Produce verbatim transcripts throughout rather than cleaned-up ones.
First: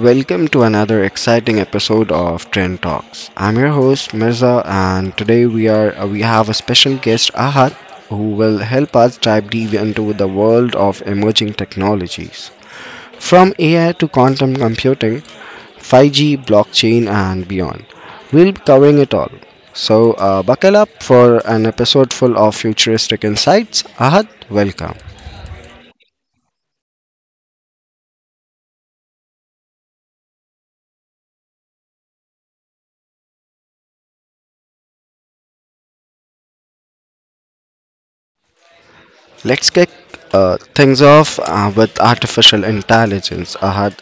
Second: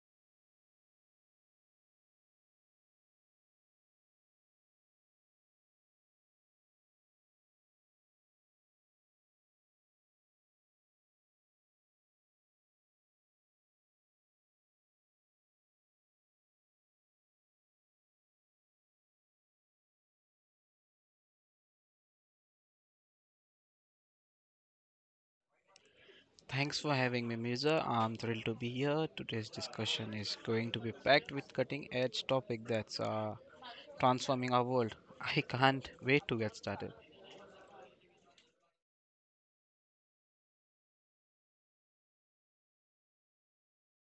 Welcome to another exciting episode of Trend Talks. I'm your host Mirza, and today we are uh, we have a special guest Ahad, who will help us dive deep into the world of emerging technologies, from A I to quantum computing, five G, blockchain, and beyond. We'll be covering it all. So uh, buckle up for an episode full of futuristic insights. Ahad, welcome. Thanks for having me, Mirza. I'm thrilled to be here. Today's discussion is going to be packed with cutting edge topic that's uh, transforming our world. I can't wait to get started. Let's kick uh, Things off uh, with artificial intelligence. Ahad,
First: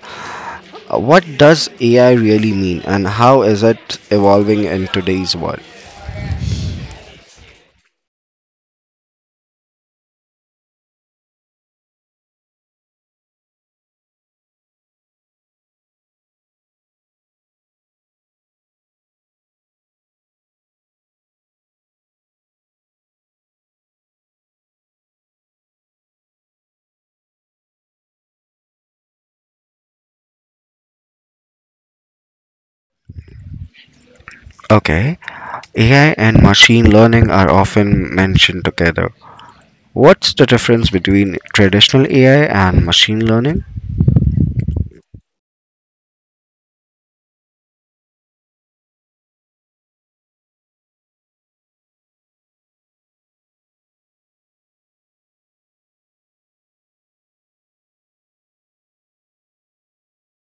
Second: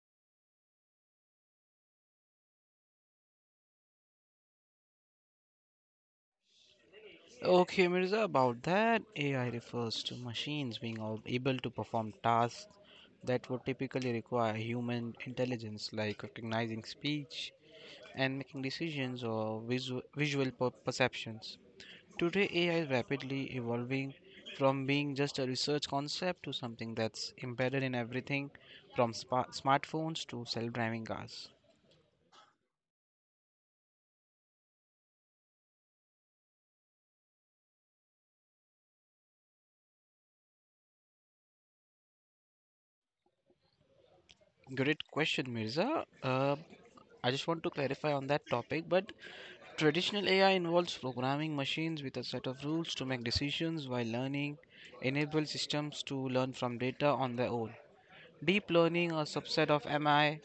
Uh, What does A I really mean and how is it evolving in today's world? Okay, Mirza, about that, A I refers to machines being al- able to perform tasks that would typically require human intelligence, like recognizing speech and making decisions or visu- visual per- perceptions. Today, A I is rapidly evolving from being just a research concept to something that's embedded in everything from spa- smartphones to self driving cars. Okay, A I and machine learning are often mentioned together. What's the difference between traditional A I and machine learning? Great question, Mirza. Uh, I just want to clarify on that topic, but traditional A I involves programming machines with a set of rules to make decisions while learning, enable systems to learn from data on their own. Deep learning, a subset of M I,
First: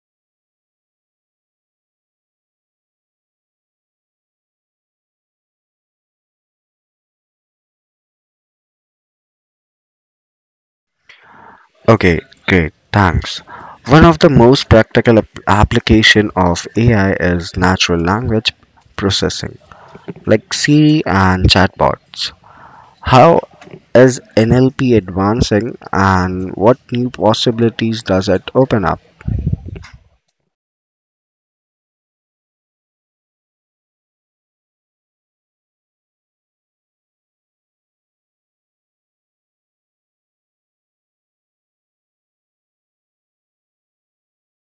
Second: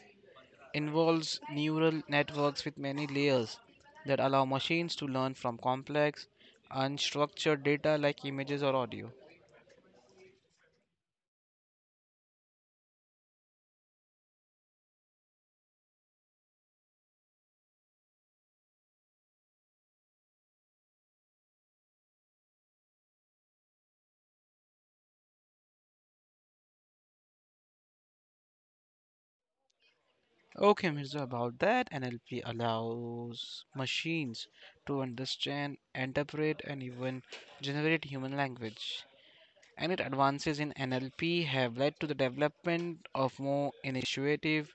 involves neural networks with many layers that allow machines to learn from complex, unstructured data like images or audio. Okay, great, thanks. One of the most practical ap- application of A I is natural language processing, like Siri and chatbots. How is N L P advancing and what new possibilities does it open up? Okay, Mirza, about that, N L P allows machines to understand, interpret, and even generate human language. And it advances in N L P have led to the development of more initiative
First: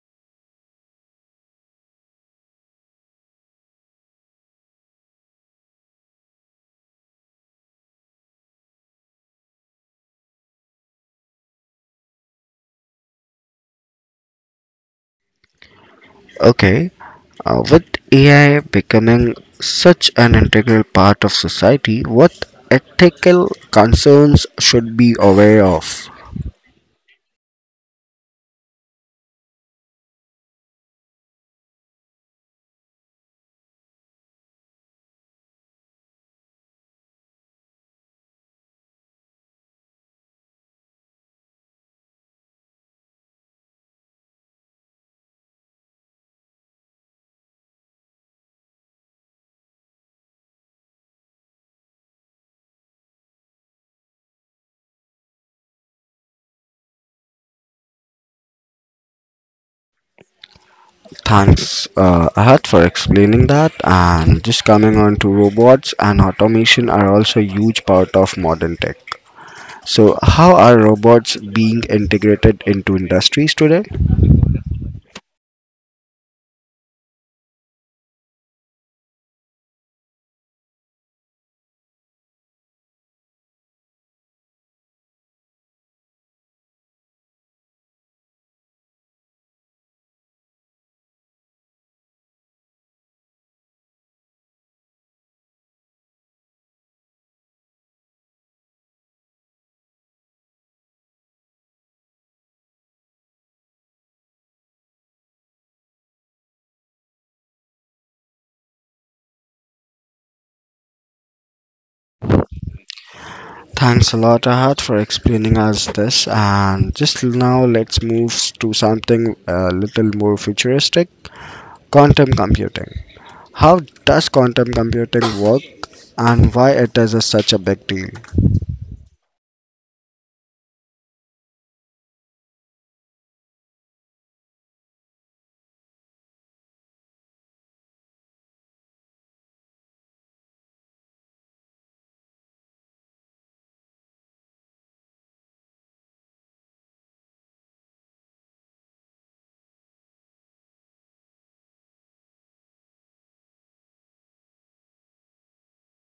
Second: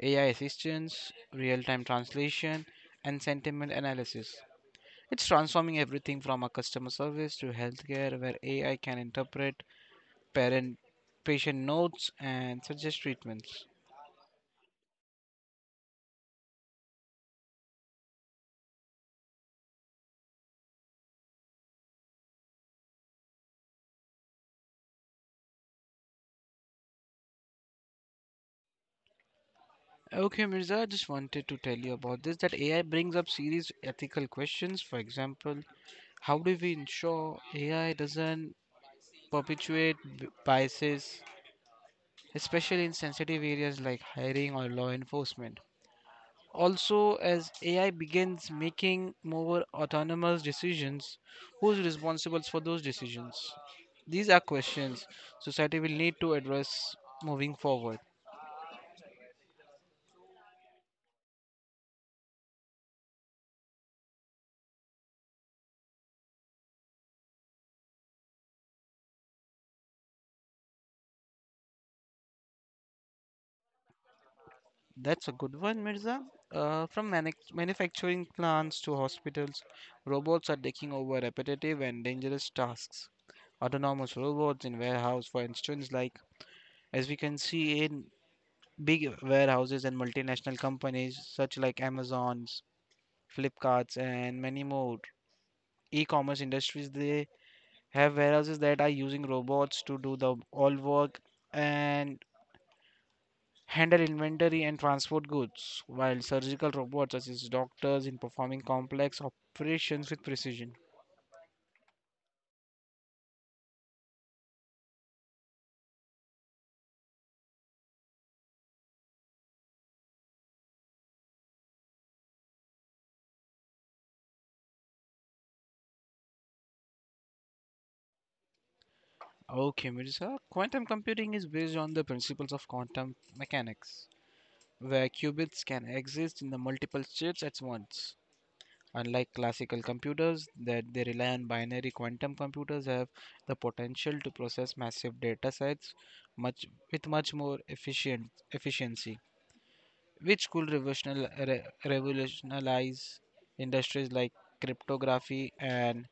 A I assistance, real time translation, and sentiment analysis. It's transforming everything from a customer service to healthcare, where A I can interpret parent patient notes and suggest treatments. Okay, uh, with A I becoming such an integral part of society, what ethical concerns should be aware of? Okay, Mirza, I just wanted to tell you about this that A I brings up serious ethical questions. For example, how do we ensure A I doesn't perpetuate b- biases, especially in sensitive areas like hiring or law enforcement? Also, as A I begins making more autonomous decisions, who's responsible for those decisions? These are questions society will need to address moving forward. Thanks, uh, Ahat, for explaining that. And just coming on to robots and automation are also a huge part of modern tech. So, how are robots being integrated into industries today? That's a good one, Mirza. Uh, from manic manufacturing plants to hospitals, robots are taking over repetitive and dangerous tasks. Autonomous robots in warehouse, for instance, like as we can see in big warehouses and multinational companies such like Amazon's, Flipkart's, and many more. E-commerce industries they have warehouses that are using robots to do the all work and handle inventory and transport goods, while surgical robots assist doctors in performing complex operations with precision. Thanks a lot, Ahad, for explaining us this. And just now, let's move to something a little more futuristic quantum computing. How does quantum computing work and why it is a, such a big deal? Okay, Mirza, quantum computing is based on the principles of quantum mechanics, where qubits can exist in the multiple states at once. Unlike classical computers that they rely on binary, quantum computers have the potential to process massive data sets much with much more efficient efficiency, which could revolutional- re- revolutionize industries like cryptography and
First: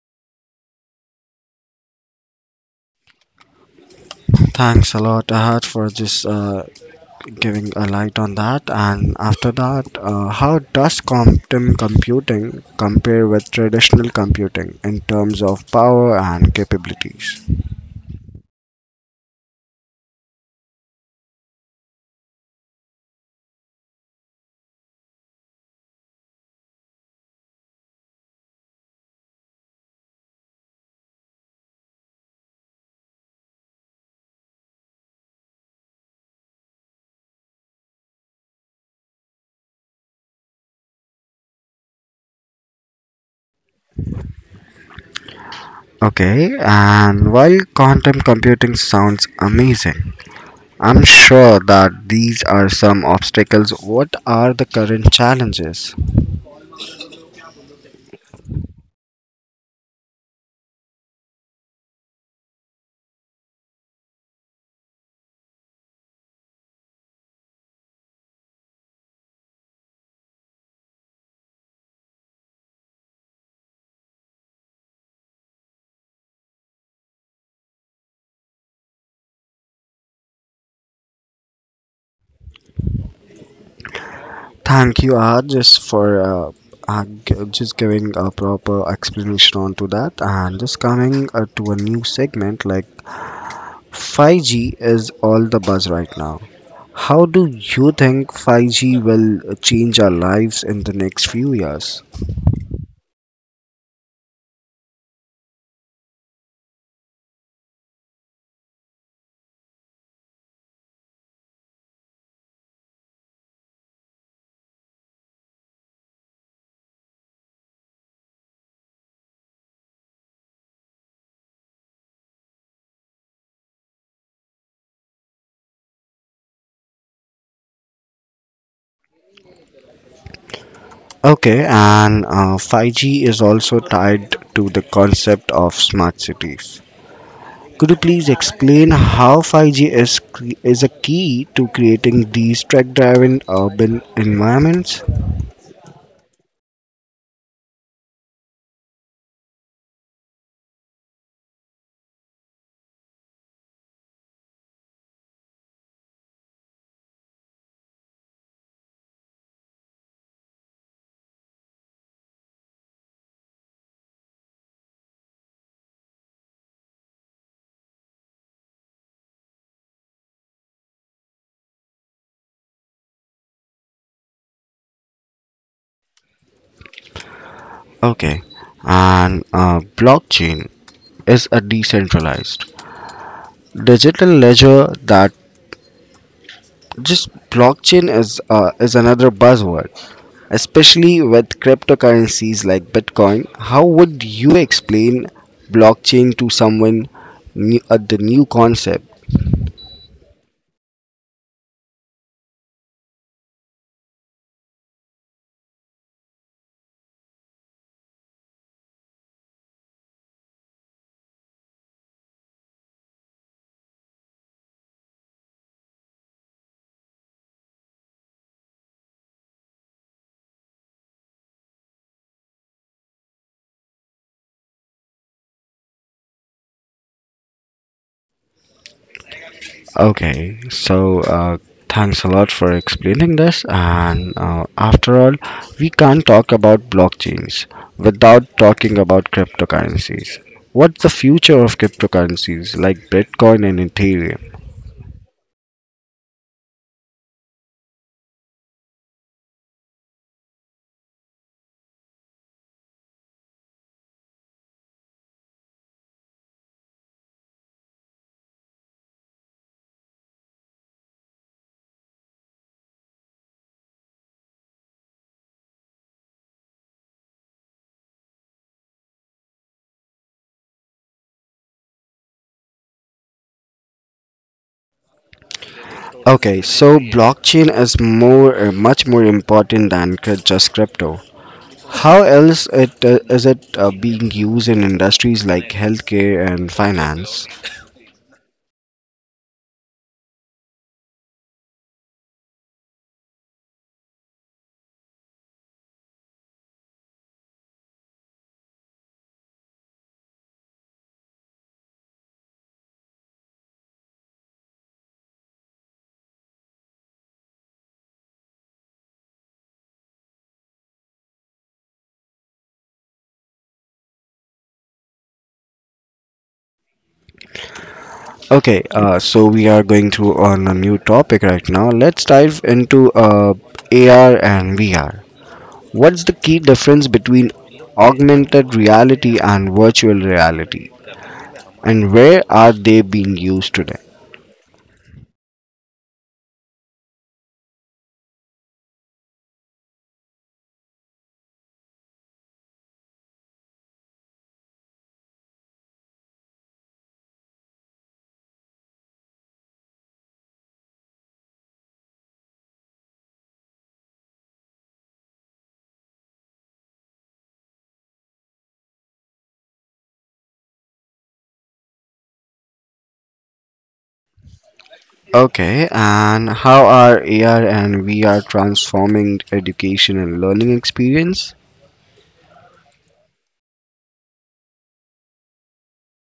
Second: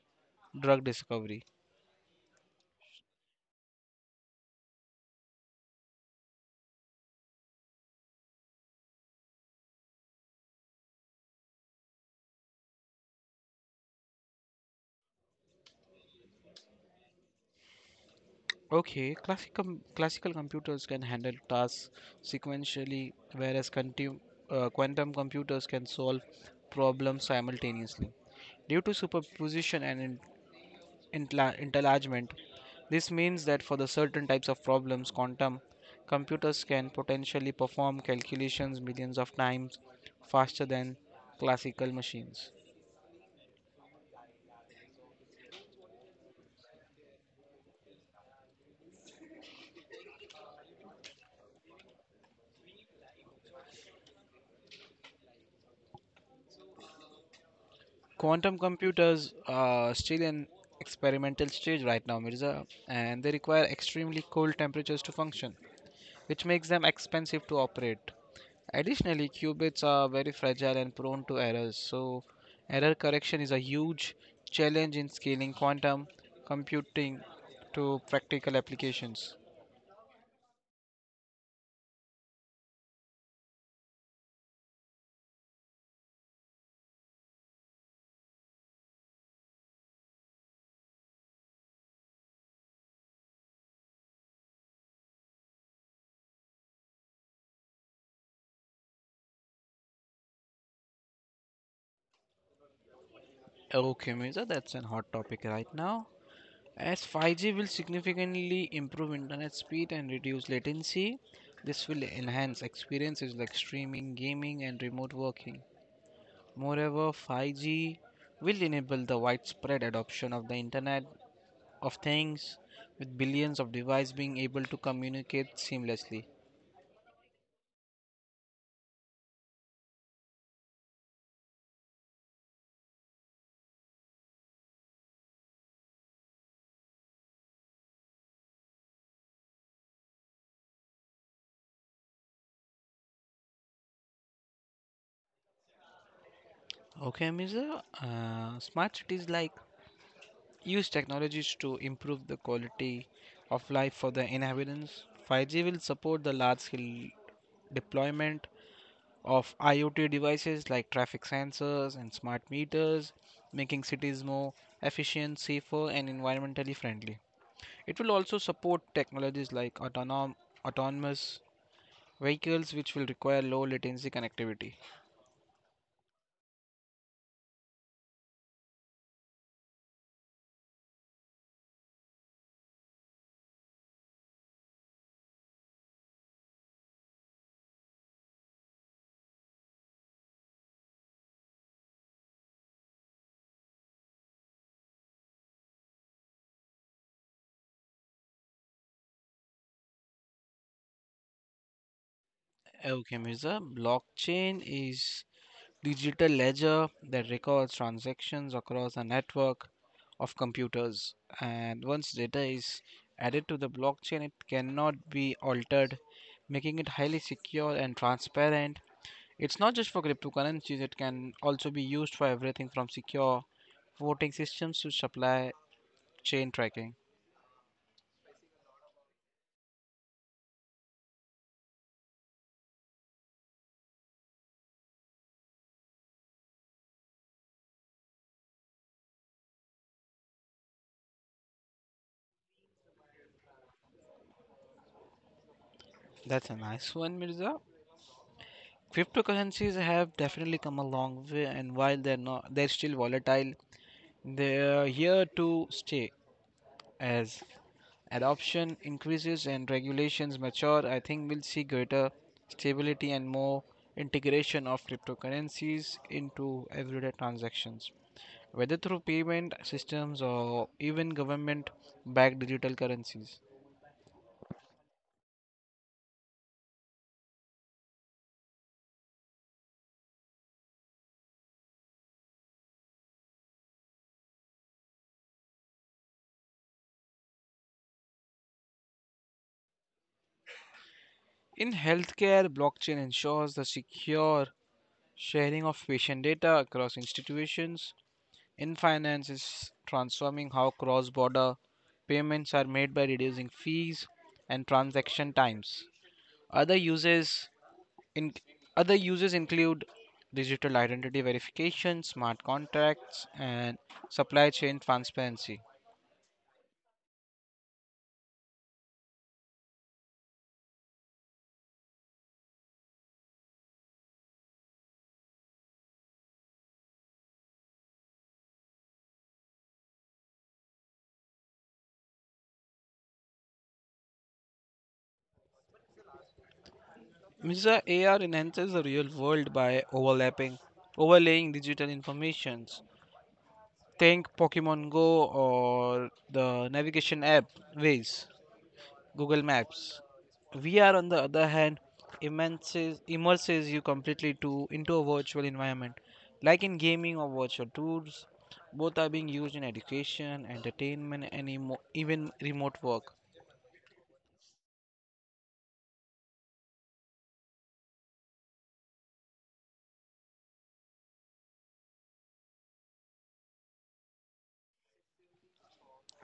drug discovery. Thanks a lot, Ahad, for just uh, giving a light on that. And after that, uh, how does quantum computing compare with traditional computing in terms of power and capabilities? Okay, classic com- classical computers can handle tasks sequentially, whereas quantum, uh, quantum computers can solve problems simultaneously, due to superposition and entla- enlargement. This means that for the certain types of problems, quantum computers can potentially perform calculations millions of times faster than classical machines. Okay, and while quantum computing sounds amazing, I'm sure that these are some obstacles. What are the current challenges? Quantum computers are still in experimental stage right now, Mirza, and they require extremely cold temperatures to function, which makes them expensive to operate. Additionally, qubits are very fragile and prone to errors, so error correction is a huge challenge in scaling quantum computing to practical applications. Thank you, Arjus, for uh, uh, g- just giving a proper explanation onto that. And just coming uh, to a new segment like five G is all the buzz right now. How do you think five G will uh, change our lives in the next few years? Okay, Mirza, that's a hot topic right now. As five G will significantly improve internet speed and reduce latency, this will enhance experiences like streaming, gaming, and remote working. Moreover, five G will enable the widespread adoption of the internet of things, with billions of devices being able to communicate seamlessly. Okay, and uh, five G is also tied to the concept of smart cities. Could you please explain how five G is cre- is a key to creating these track-driven urban environments? Okay, mister Uh, smart cities like use technologies to improve the quality of life for the inhabitants. five G will support the large scale deployment of IoT devices like traffic sensors and smart meters, making cities more efficient, safer, and environmentally friendly. It will also support technologies like autonom- autonomous vehicles, which will require low latency connectivity. Okay, and uh, blockchain is a decentralized digital ledger that just blockchain is uh, is another buzzword, especially with cryptocurrencies like Bitcoin. How would you explain blockchain to someone new, uh, the new concept? Okay, Mirza, blockchain is digital ledger that records transactions across a network of computers. And once data is added to the blockchain, it cannot be altered, making it highly secure and transparent. It's not just for cryptocurrencies, it can also be used for everything from secure voting systems to supply chain tracking. Okay, so uh, thanks a lot for explaining this. And uh, after all, we can't talk about blockchains without talking about cryptocurrencies. What's the future of cryptocurrencies like Bitcoin and Ethereum? That's a nice one, Mirza. Cryptocurrencies have definitely come a long way, and while they're not, they're still volatile. They're here to stay. As adoption increases and regulations mature, I think we'll see greater stability and more integration of cryptocurrencies into everyday transactions, whether through payment systems or even government backed digital currencies. Okay, so blockchain is more, uh, much more important than cr- just crypto. How else it uh, is it uh, being used in industries like healthcare and finance? In healthcare, blockchain ensures the secure sharing of patient data across institutions. In finance is transforming how cross border payments are made by reducing fees and transaction times. Other uses in other uses include digital identity verification, smart contracts, and supply chain transparency. Okay, uh, so we are going through on a new topic right now. Let's dive into uh, A R and V R. What's the key difference between augmented reality and virtual reality, and where are they being used today? Misa A R enhances the real world by overlapping, overlaying digital informations. Think Pokemon Go or the navigation app Waze, Google Maps. V R, on the other hand, immerses, immerses you completely to into a virtual environment, like in gaming or virtual tours. Both are being used in education, entertainment, and emo- even remote work. Okay, and how are A R and V R transforming education and learning experience?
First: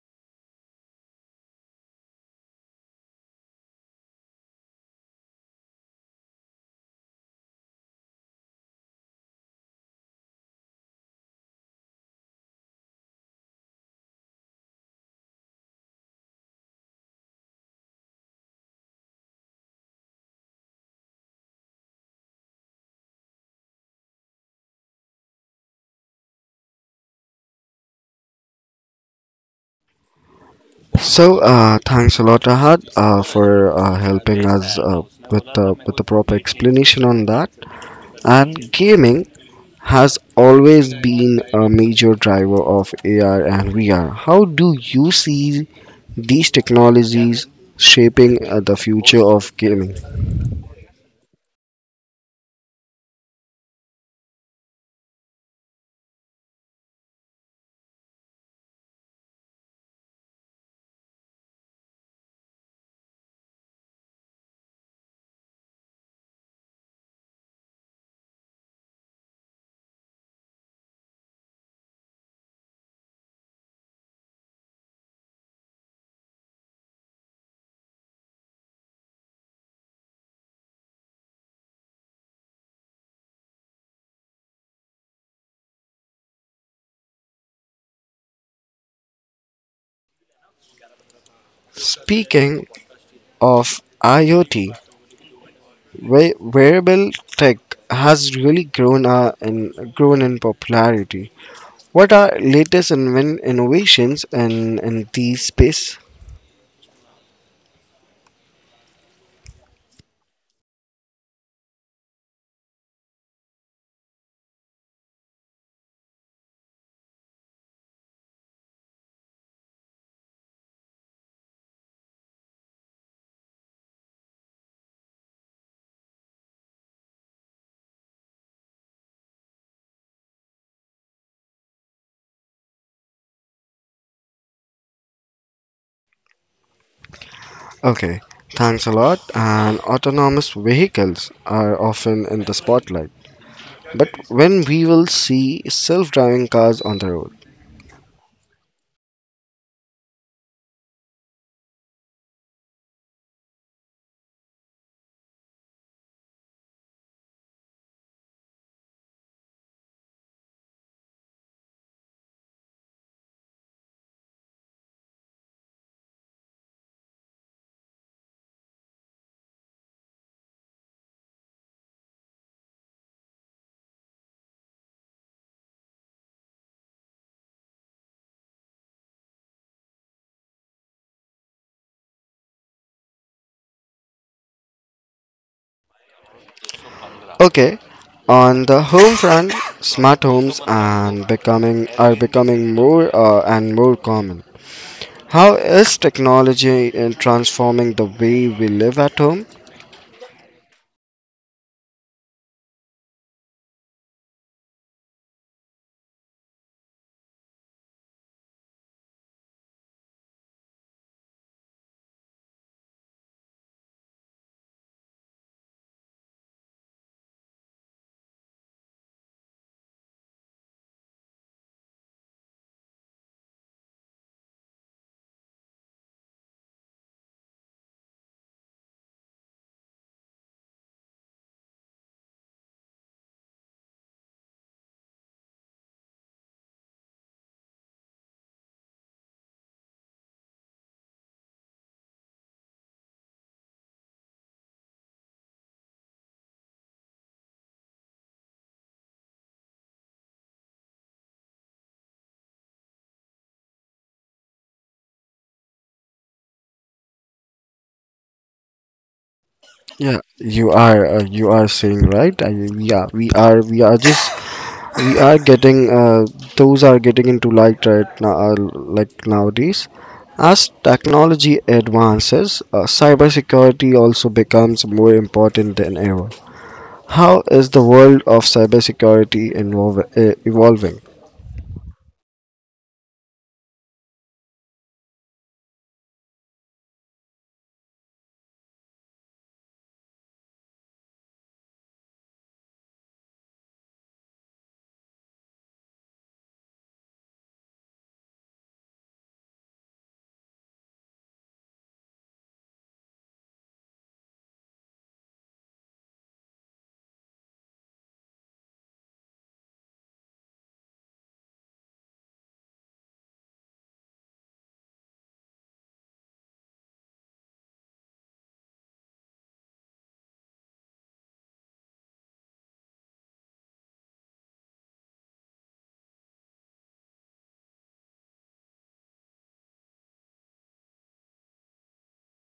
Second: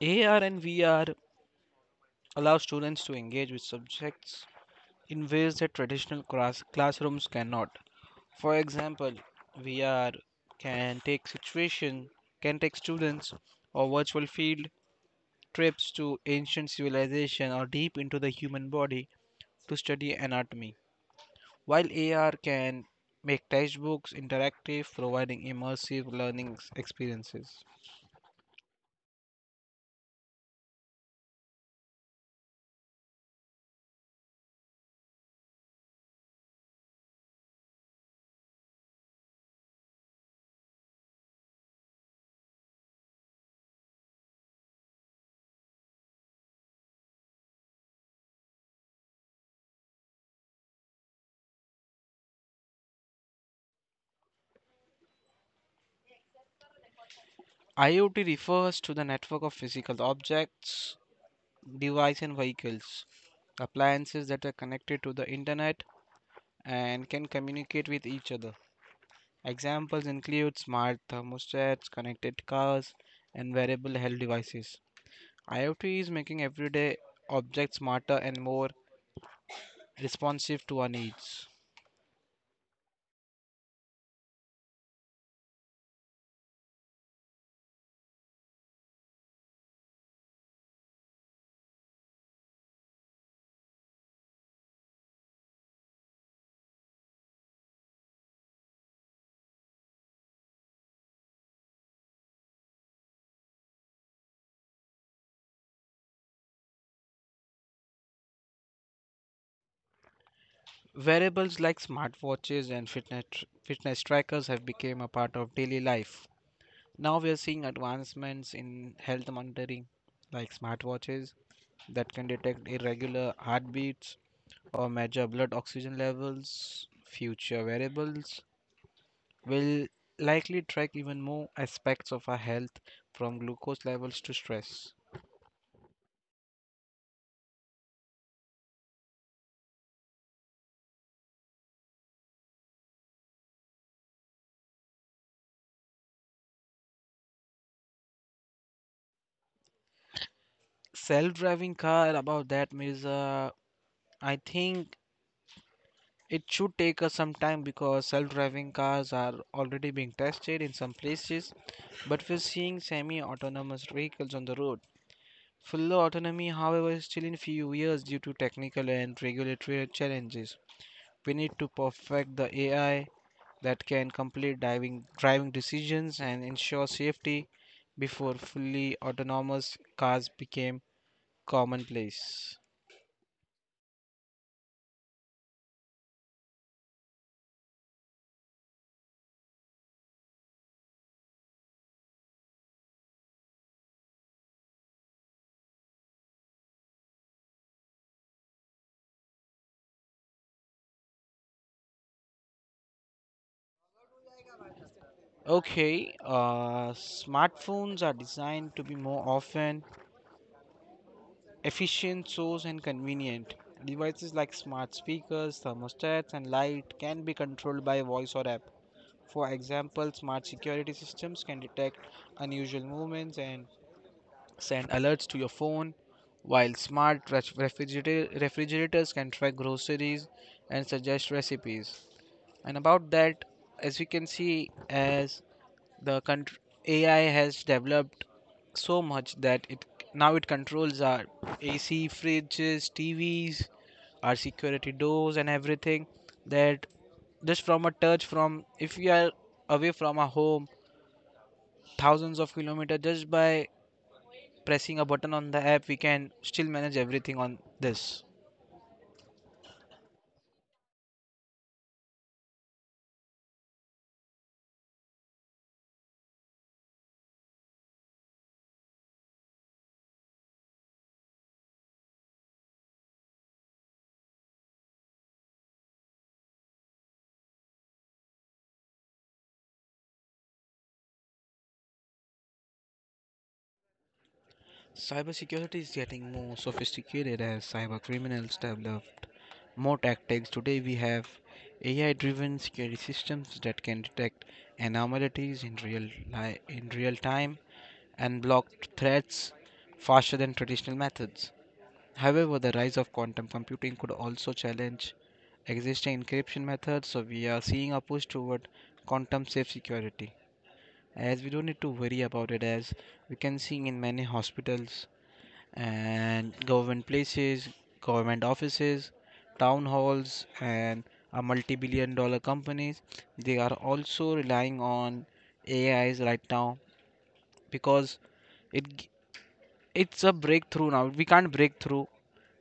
A R and V R allow students to engage with subjects in ways that traditional class- classrooms cannot. For example, V R can take situation, can take students or virtual field trips to ancient civilization or deep into the human body to study anatomy, while A R can make textbooks interactive, providing immersive learning experiences. So, uh, thanks a lot, Ahad, uh, for uh, helping us uh, with the with the proper explanation on that. And gaming has always been a major driver of A R and V R. How do you see these technologies shaping uh, the future of gaming? IoT refers to the network of physical objects, devices, and vehicles, appliances that are connected to the internet and can communicate with each other. Examples include smart thermostats, connected cars, and wearable health devices. IoT is making everyday objects smarter and more responsive to our needs. Speaking of IoT, Wa- wearable tech has really grown uh, in grown in popularity. What are latest inven- innovations in in this space? Wearables like smartwatches and fitness fitness trackers have become a part of daily life. Now we are seeing advancements in health monitoring, like smartwatches that can detect irregular heartbeats or measure blood oxygen levels. Future wearables will likely track even more aspects of our health, from glucose levels to stress. Okay, thanks a lot. And autonomous vehicles are often in the spotlight. But when we will see self-driving cars on the road? Self-driving car, about that means, uh, I think it should take us some time, because self-driving cars are already being tested in some places, but we're seeing semi-autonomous vehicles on the road. Full autonomy, however, is still in few years due to technical and regulatory challenges. We need to perfect the A I that can complete driving driving decisions and ensure safety before fully autonomous cars became commonplace. Okay, on the home front, smart homes and becoming are becoming more uh, and more common. How is technology in transforming the way we live at home? Okay, uh, smartphones are designed to be more often efficient, source, and convenient. Devices like smart speakers, thermostats, and light can be controlled by voice or app. For example, smart security systems can detect unusual movements and send alerts to your phone, while smart ref- refrigerator- refrigerators can track groceries and suggest recipes. And about that, as we can see, as the contr A I has developed so much that it now it controls our A C, fridges, T Vs, our security doors, and everything, that just from a touch, from if we are away from our home, thousands of kilometers, just by pressing a button on the app, we can still manage everything on this. Yeah, you are uh, you are saying right. I mean, yeah, we are we are just we are getting uh, those are getting into light right now uh, like nowadays. As technology advances, uh, cybersecurity also becomes more important than ever. How is the world of cybersecurity involve, uh, evolving? Cybersecurity is getting more sophisticated as cyber criminals develop more tactics. Today, we have A I driven security systems that can detect anomalies in real, li- in real time and block threats faster than traditional methods. However, the rise of quantum computing could also challenge existing encryption methods, so we are seeing a push toward quantum safe security. As we don't need to worry about it, as we can see in many hospitals and government places, government offices, town halls, and a multi billion dollar companies. They are also relying on A Is right now, because it g- it's a breakthrough now. We can't break through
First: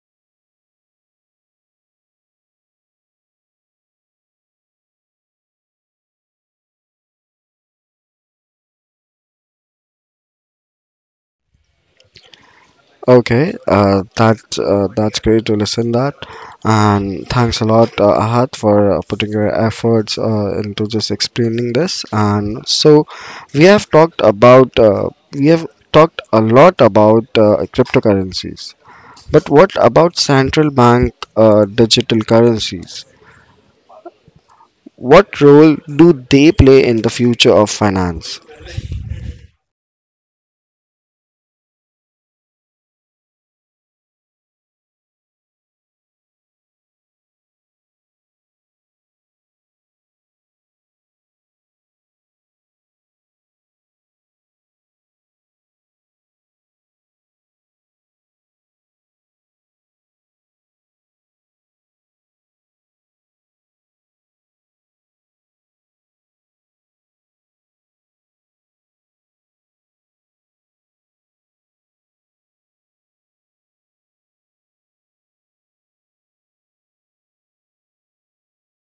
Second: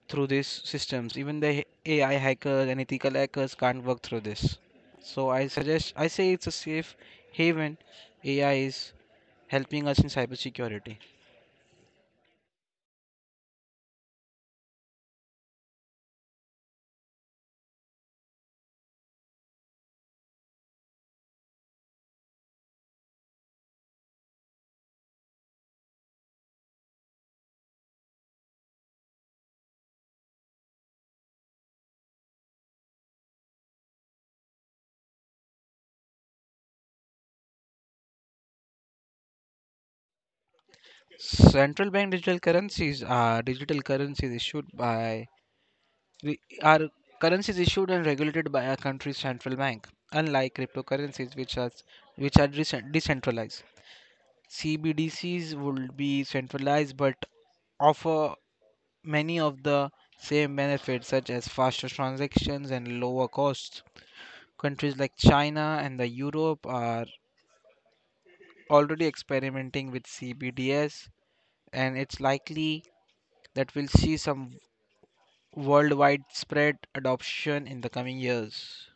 through these systems. Even the h- A I hackers and ethical hackers can't work through this. So I suggest I say it's a safe haven. A I is helping us in cybersecurity. Okay, uh, that uh, that's great to listen that, and thanks a lot, uh, Ahad, for uh, putting your efforts uh, into just explaining this. And so, we have talked about uh, we have talked a lot about uh, cryptocurrencies, but what about central bank uh, digital currencies? What role do they play in the future of finance? Central bank digital currencies are digital currencies issued by re- are currencies issued and regulated by a country's central bank, unlike cryptocurrencies which are which are decent- decentralized. C B D Cs would be centralized but offer many of the same benefits, such as faster transactions and lower costs. Countries like China and the Europe are already experimenting with C B D S, and it's likely that we'll see some worldwide spread adoption in the coming years.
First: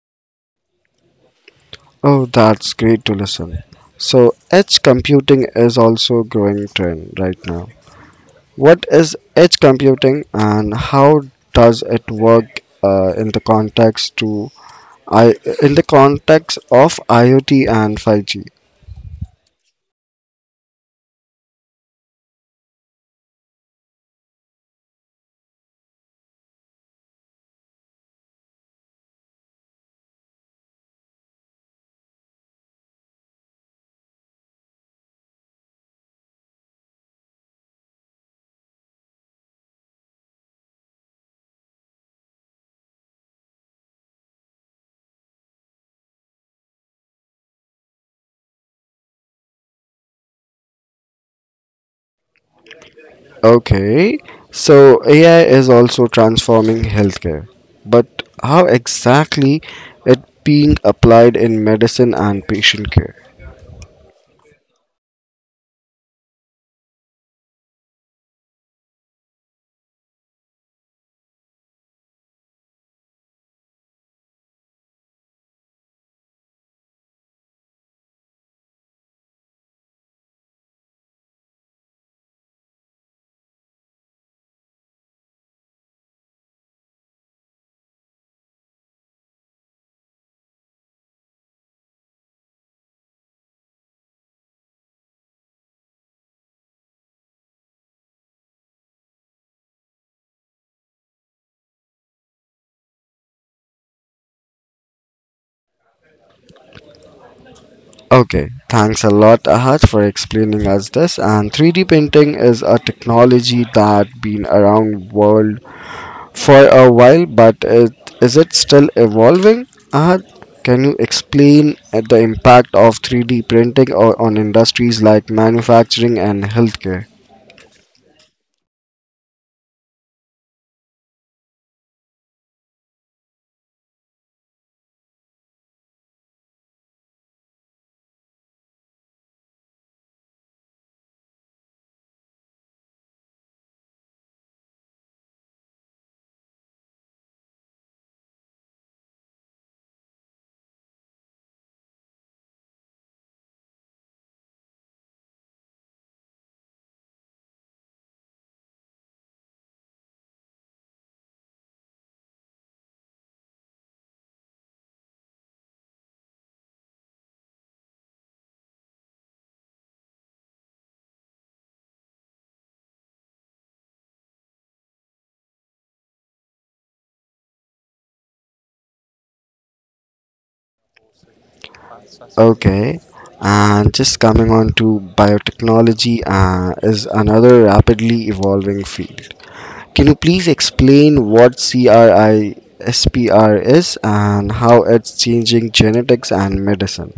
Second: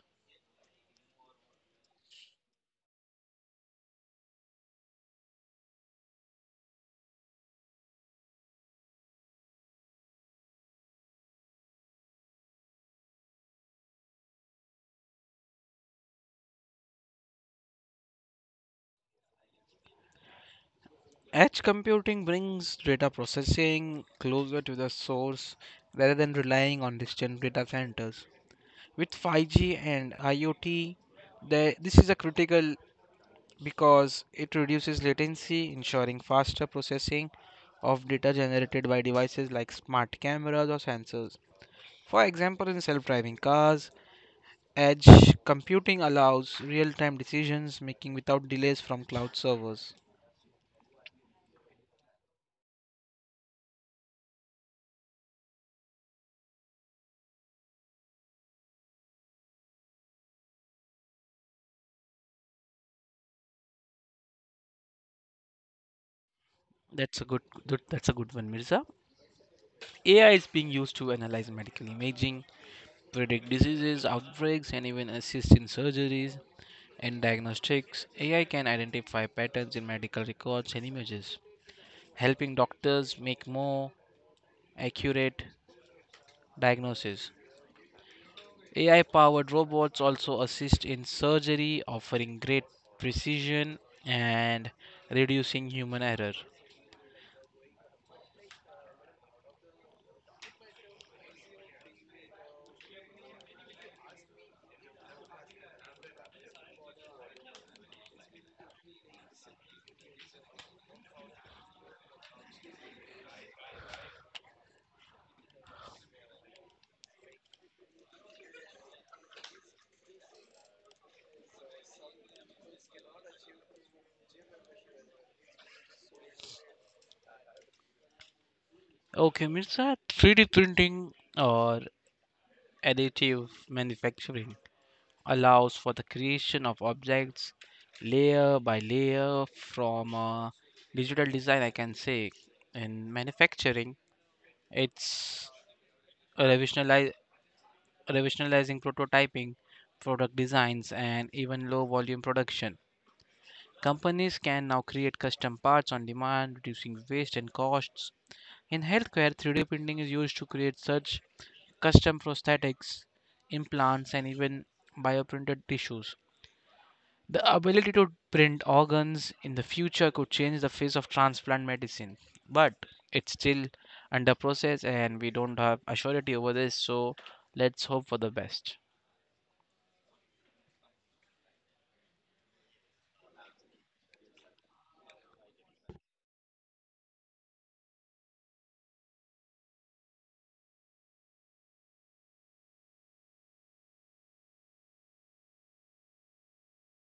Oh, that's great to listen. So, edge computing is also a growing trend right now. What is edge computing and how does it work uh, in the context to I in the context of IoT and five G? Edge computing brings data processing closer to the source rather than relying on distant data centers. With five G and IoT, the, this is a critical, because it reduces latency, ensuring faster processing of data generated by devices like smart cameras or sensors. For example, in self driving cars, edge computing allows real-time decisions making without delays from cloud servers. Okay, so A I is also transforming healthcare, but how exactly it being applied in medicine and patient care? That's a good, good that's a good one, Mirza. A I is being used to analyze medical imaging, predict diseases, outbreaks, and even assist in surgeries and diagnostics. A I can identify patterns in medical records and images, helping doctors make more accurate diagnoses. A I powered robots also assist in surgery, offering great precision and reducing human error. Okay, thanks a lot, Ahad, for explaining us this. And three D printing is a technology that been around world for a while, but it, is it still evolving? Ahad, can you explain uh, the impact of three D printing o- on industries like manufacturing and healthcare? Okay, Mirza, three D printing, or additive manufacturing, allows for the creation of objects layer by layer from uh, digital design, I can say. In manufacturing, it's revolutionali- revolutionizing prototyping, product designs, and even low volume production. Companies can now create custom parts on demand, reducing waste and costs. In healthcare, three D printing is used to create such custom prosthetics, implants, and even bioprinted tissues. The ability to print organs in the future could change the face of transplant medicine, but it's still under process and we don't have assurity over this, so let's hope for the best. Okay, and just coming on to biotechnology uh, is another rapidly evolving field. Can you please explain what CRISPR is and how it's changing genetics and medicine?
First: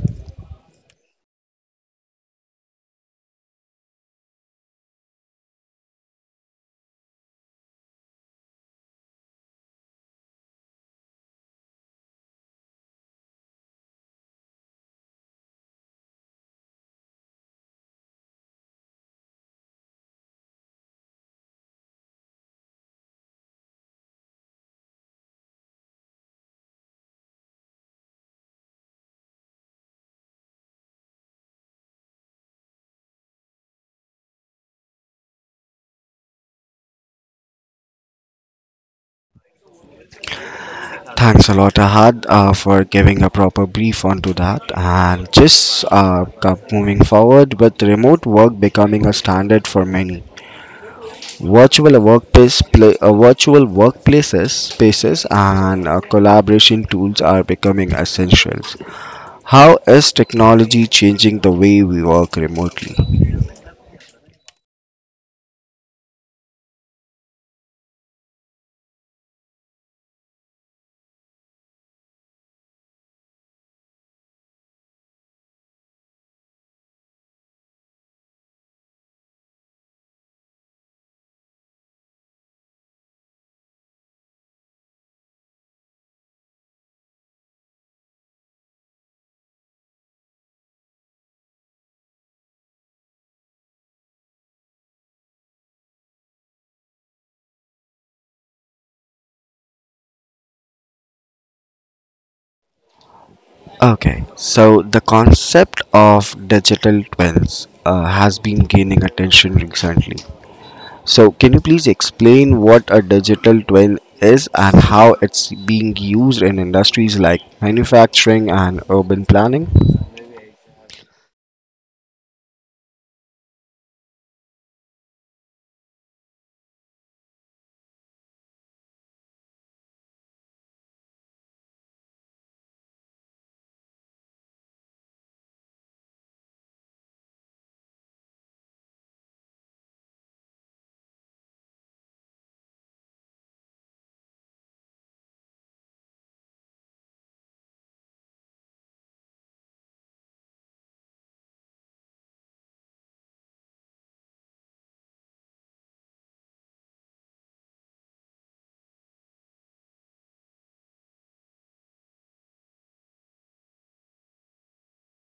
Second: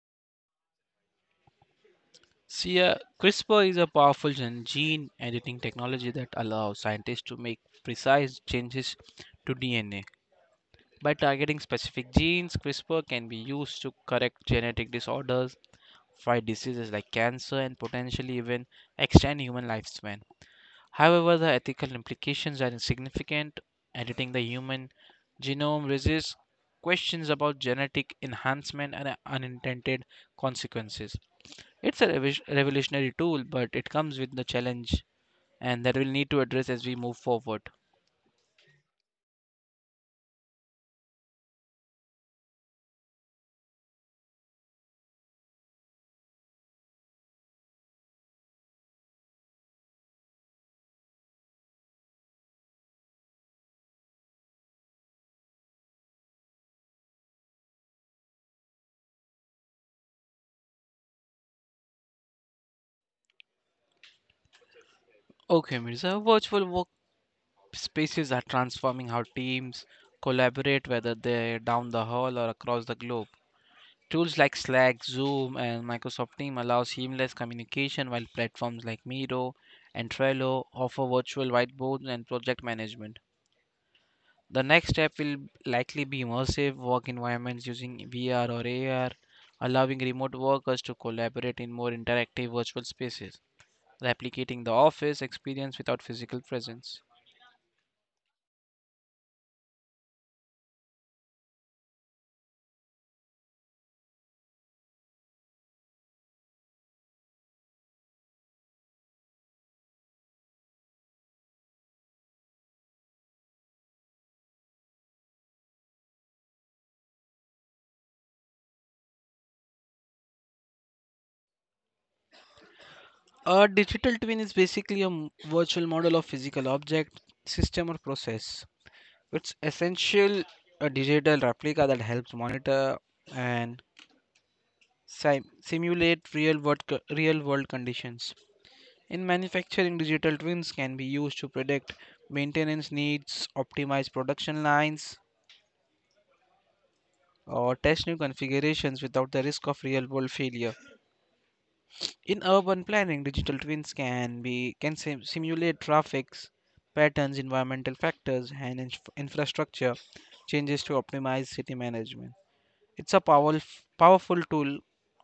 See, uh, CRISPR is a powerful gen- gene editing technology that allows scientists to make precise changes to D N A. By targeting specific genes, CRISPR can be used to correct genetic disorders, fight diseases like cancer, and potentially even extend human lifespan. However, the ethical implications are significant. Editing the human genome raises questions about genetic enhancement and uh, unintended consequences. It's a revis- revolutionary tool, but it comes with the challenge and that we'll need to address as we move forward. Thanks a lot, Ahad, uh, for giving a proper brief onto that. And just uh, co- moving forward with remote work becoming a standard for many. Virtual workplace, pla- uh, virtual workplaces, spaces, and uh, collaboration tools are becoming essentials. How is technology changing the way we work remotely? Okay, Mirza, virtual workspaces are transforming how teams collaborate, whether they're down the hall or across the globe. Tools like Slack, Zoom, and Microsoft Team allow seamless communication, while platforms like Miro and Trello offer virtual whiteboards and project management. The next step will likely be immersive work environments using V R or A R, allowing remote workers to collaborate in more interactive virtual spaces, replicating the office experience without physical presence. Okay, so the concept of digital twins uh, has been gaining attention recently. So, can you please explain what a digital twin is and how it's being used in industries like manufacturing and urban planning? A digital twin is basically a m- virtual model of physical object, system or process. It's essential a digital replica that helps monitor and sim- simulate real world co- real world conditions. In manufacturing, digital twins can be used to predict maintenance needs, optimize production lines, or test new configurations without the risk of real-world failure. In urban planning, digital twins can be can sim- simulate traffic patterns, environmental factors, and inf- infrastructure changes to optimize city management. It's a powerful powerful tool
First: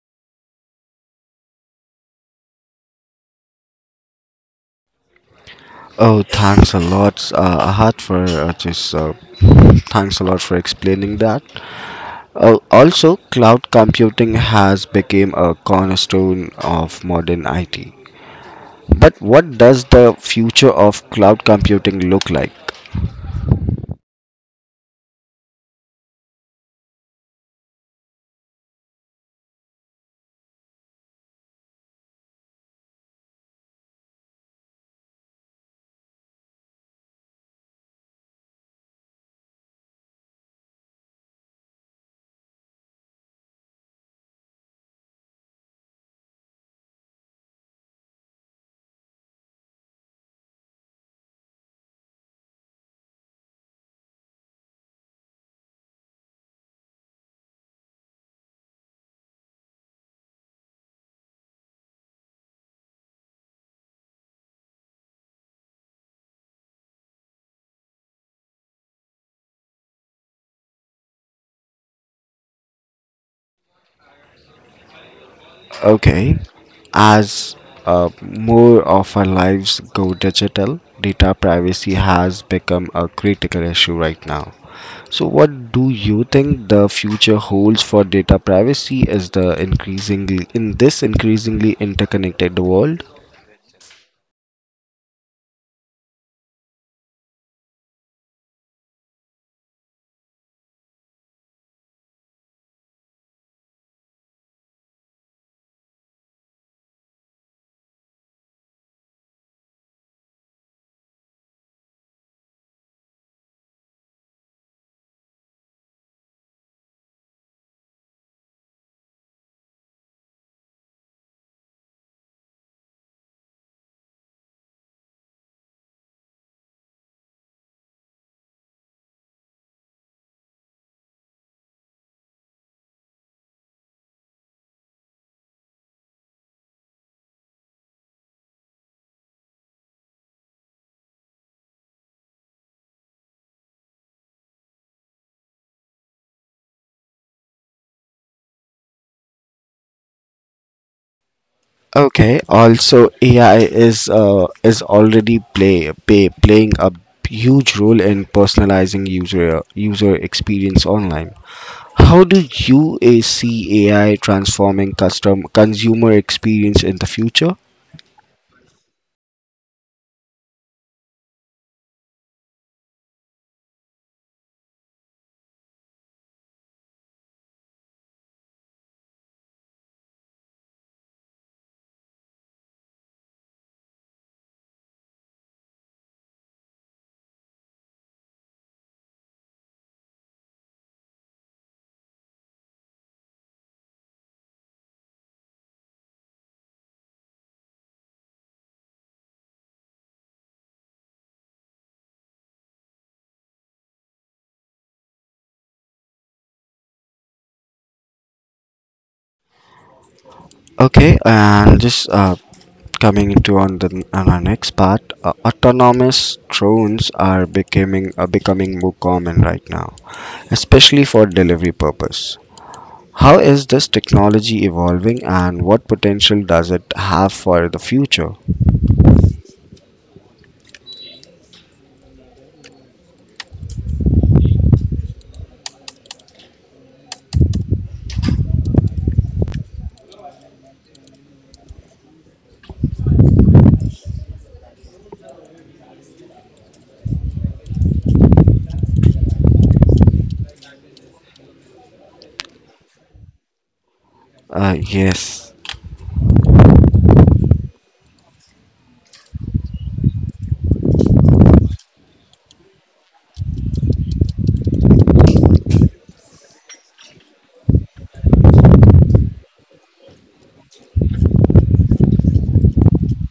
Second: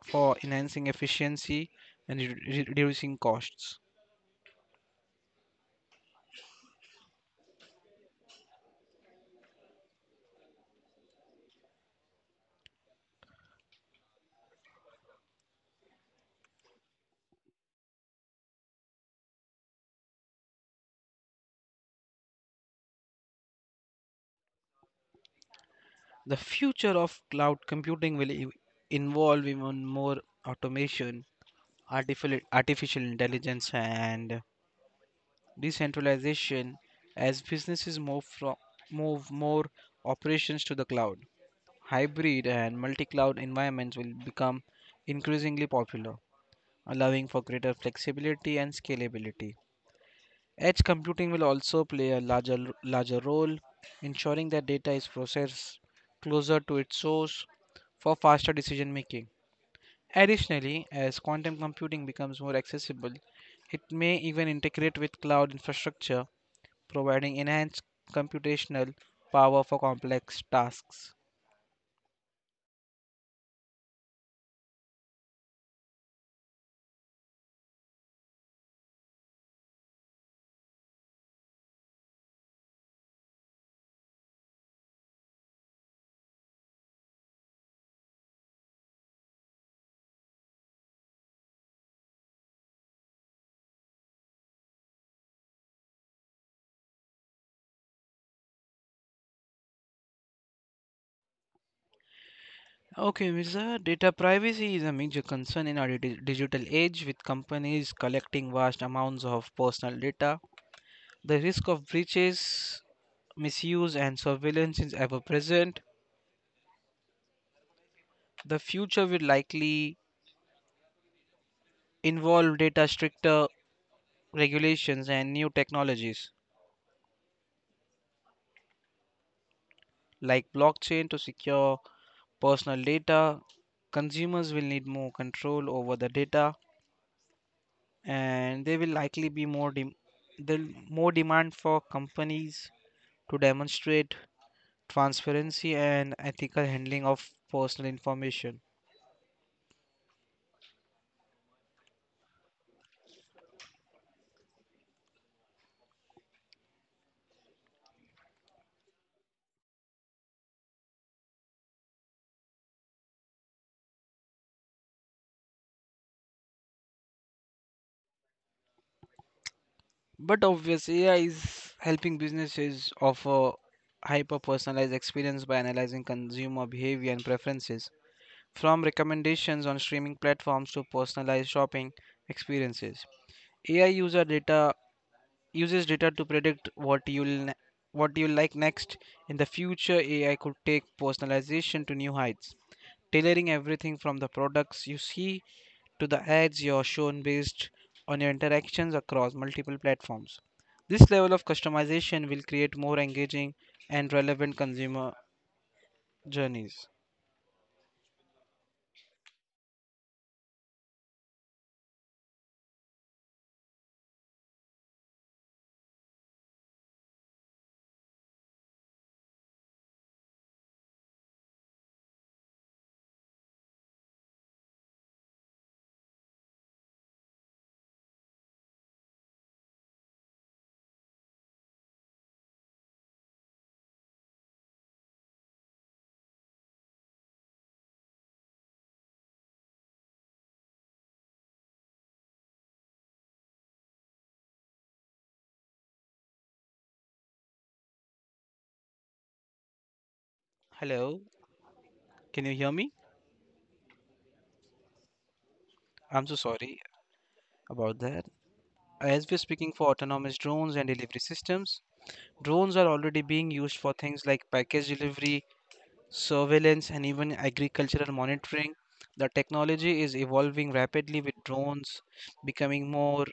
for enhancing efficiency and re- re- reducing costs. Oh, thanks a lot, uh, Ahad, for uh, just uh, thanks a lot for explaining that. Uh, also, cloud computing has become a cornerstone of modern I T. But what does the future of cloud computing look like? The future of cloud computing will ev- involve even more automation, artificial, artificial intelligence, and decentralization as businesses move, from, move more operations to the cloud. Hybrid and multi cloud environments will become increasingly popular, allowing for greater flexibility and scalability. Edge computing will also play a larger, larger role, ensuring that data is processed closer to its source for faster decision making. Additionally, as quantum computing becomes more accessible, it may even integrate with cloud infrastructure, providing enhanced computational power for complex tasks. Okay. As uh, more of our lives go digital, data privacy has become a critical issue right now. So, what do you think the future holds for data privacy is the increasingly in this increasingly interconnected world? Okay, Mirza, data privacy is a major concern in our di- digital age, with companies collecting vast amounts of personal data. The risk of breaches, misuse, and surveillance is ever present. The future will likely involve data stricter regulations and new technologies like blockchain to secure personal data. Consumers will need more control over the data, and there will likely be more dem- there'll more demand for companies to demonstrate transparency and ethical handling of personal information. Okay. Also, A I is uh, is already play, play playing a huge role in personalizing user user experience online. How do U A see A I transforming custom consumer experience in the future? But obvious A I is helping businesses offer hyper personalized experience by analyzing consumer behavior and preferences, from recommendations on streaming platforms to personalized shopping experiences. A I user data uses data to predict what you'll what you will like next. In the future, A I could take personalization to new heights, tailoring everything from the products you see to the ads you're shown based on your interactions across multiple platforms. This level of customization will create more engaging and relevant consumer journeys. Okay, and just uh, coming into on the on our next part, uh, autonomous drones are becoming uh, becoming more common right now, especially for delivery purpose. How is this technology evolving, and what potential does it have for the future? Hello, can you hear me? Uh, yes. I'm so sorry about that. As we're speaking for autonomous drones and delivery systems, drones are already being used for things like package delivery, surveillance, and even agricultural monitoring. The technology is evolving rapidly with drones becoming more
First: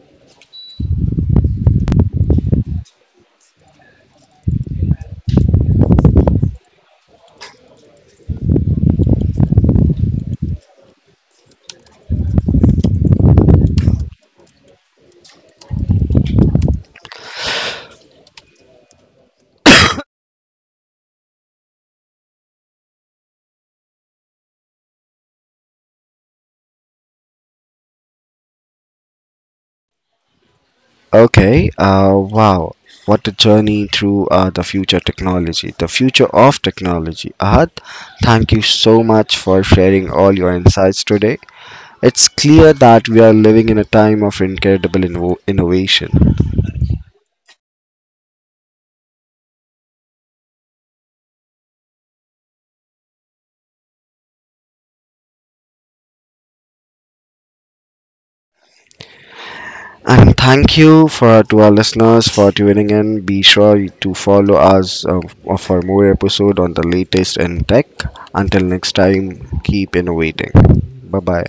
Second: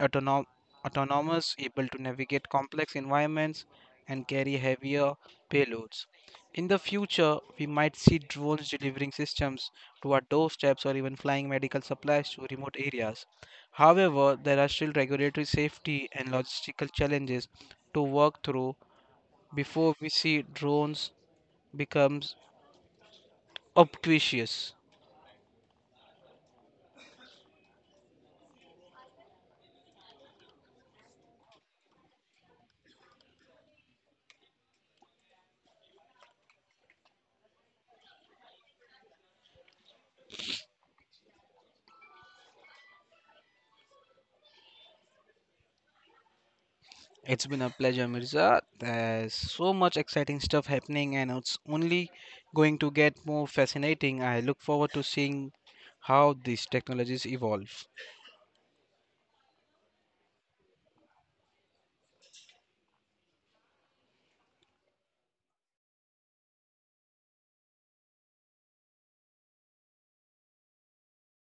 autonom- autonomous, able to navigate complex environments, and carry heavier payloads. In the future, we might see drones delivering systems to our doorsteps or even flying medical supplies to remote areas. However, there are still regulatory safety and logistical challenges to work through before we see drones becomes obtuse. Okay, uh, wow. What a journey through uh, the future technology, the future of technology. Ahad, thank you so much for sharing all your insights today. It's clear that we are living in a time of incredible inno- innovation. It's been a pleasure, Mirza. There's so much exciting stuff happening, and it's only going to get more fascinating. I look forward to seeing how these technologies evolve. And thank you for to our listeners for tuning in. Be sure to follow us uh, for more episode on the latest in tech. Until next time, keep innovating. Bye bye.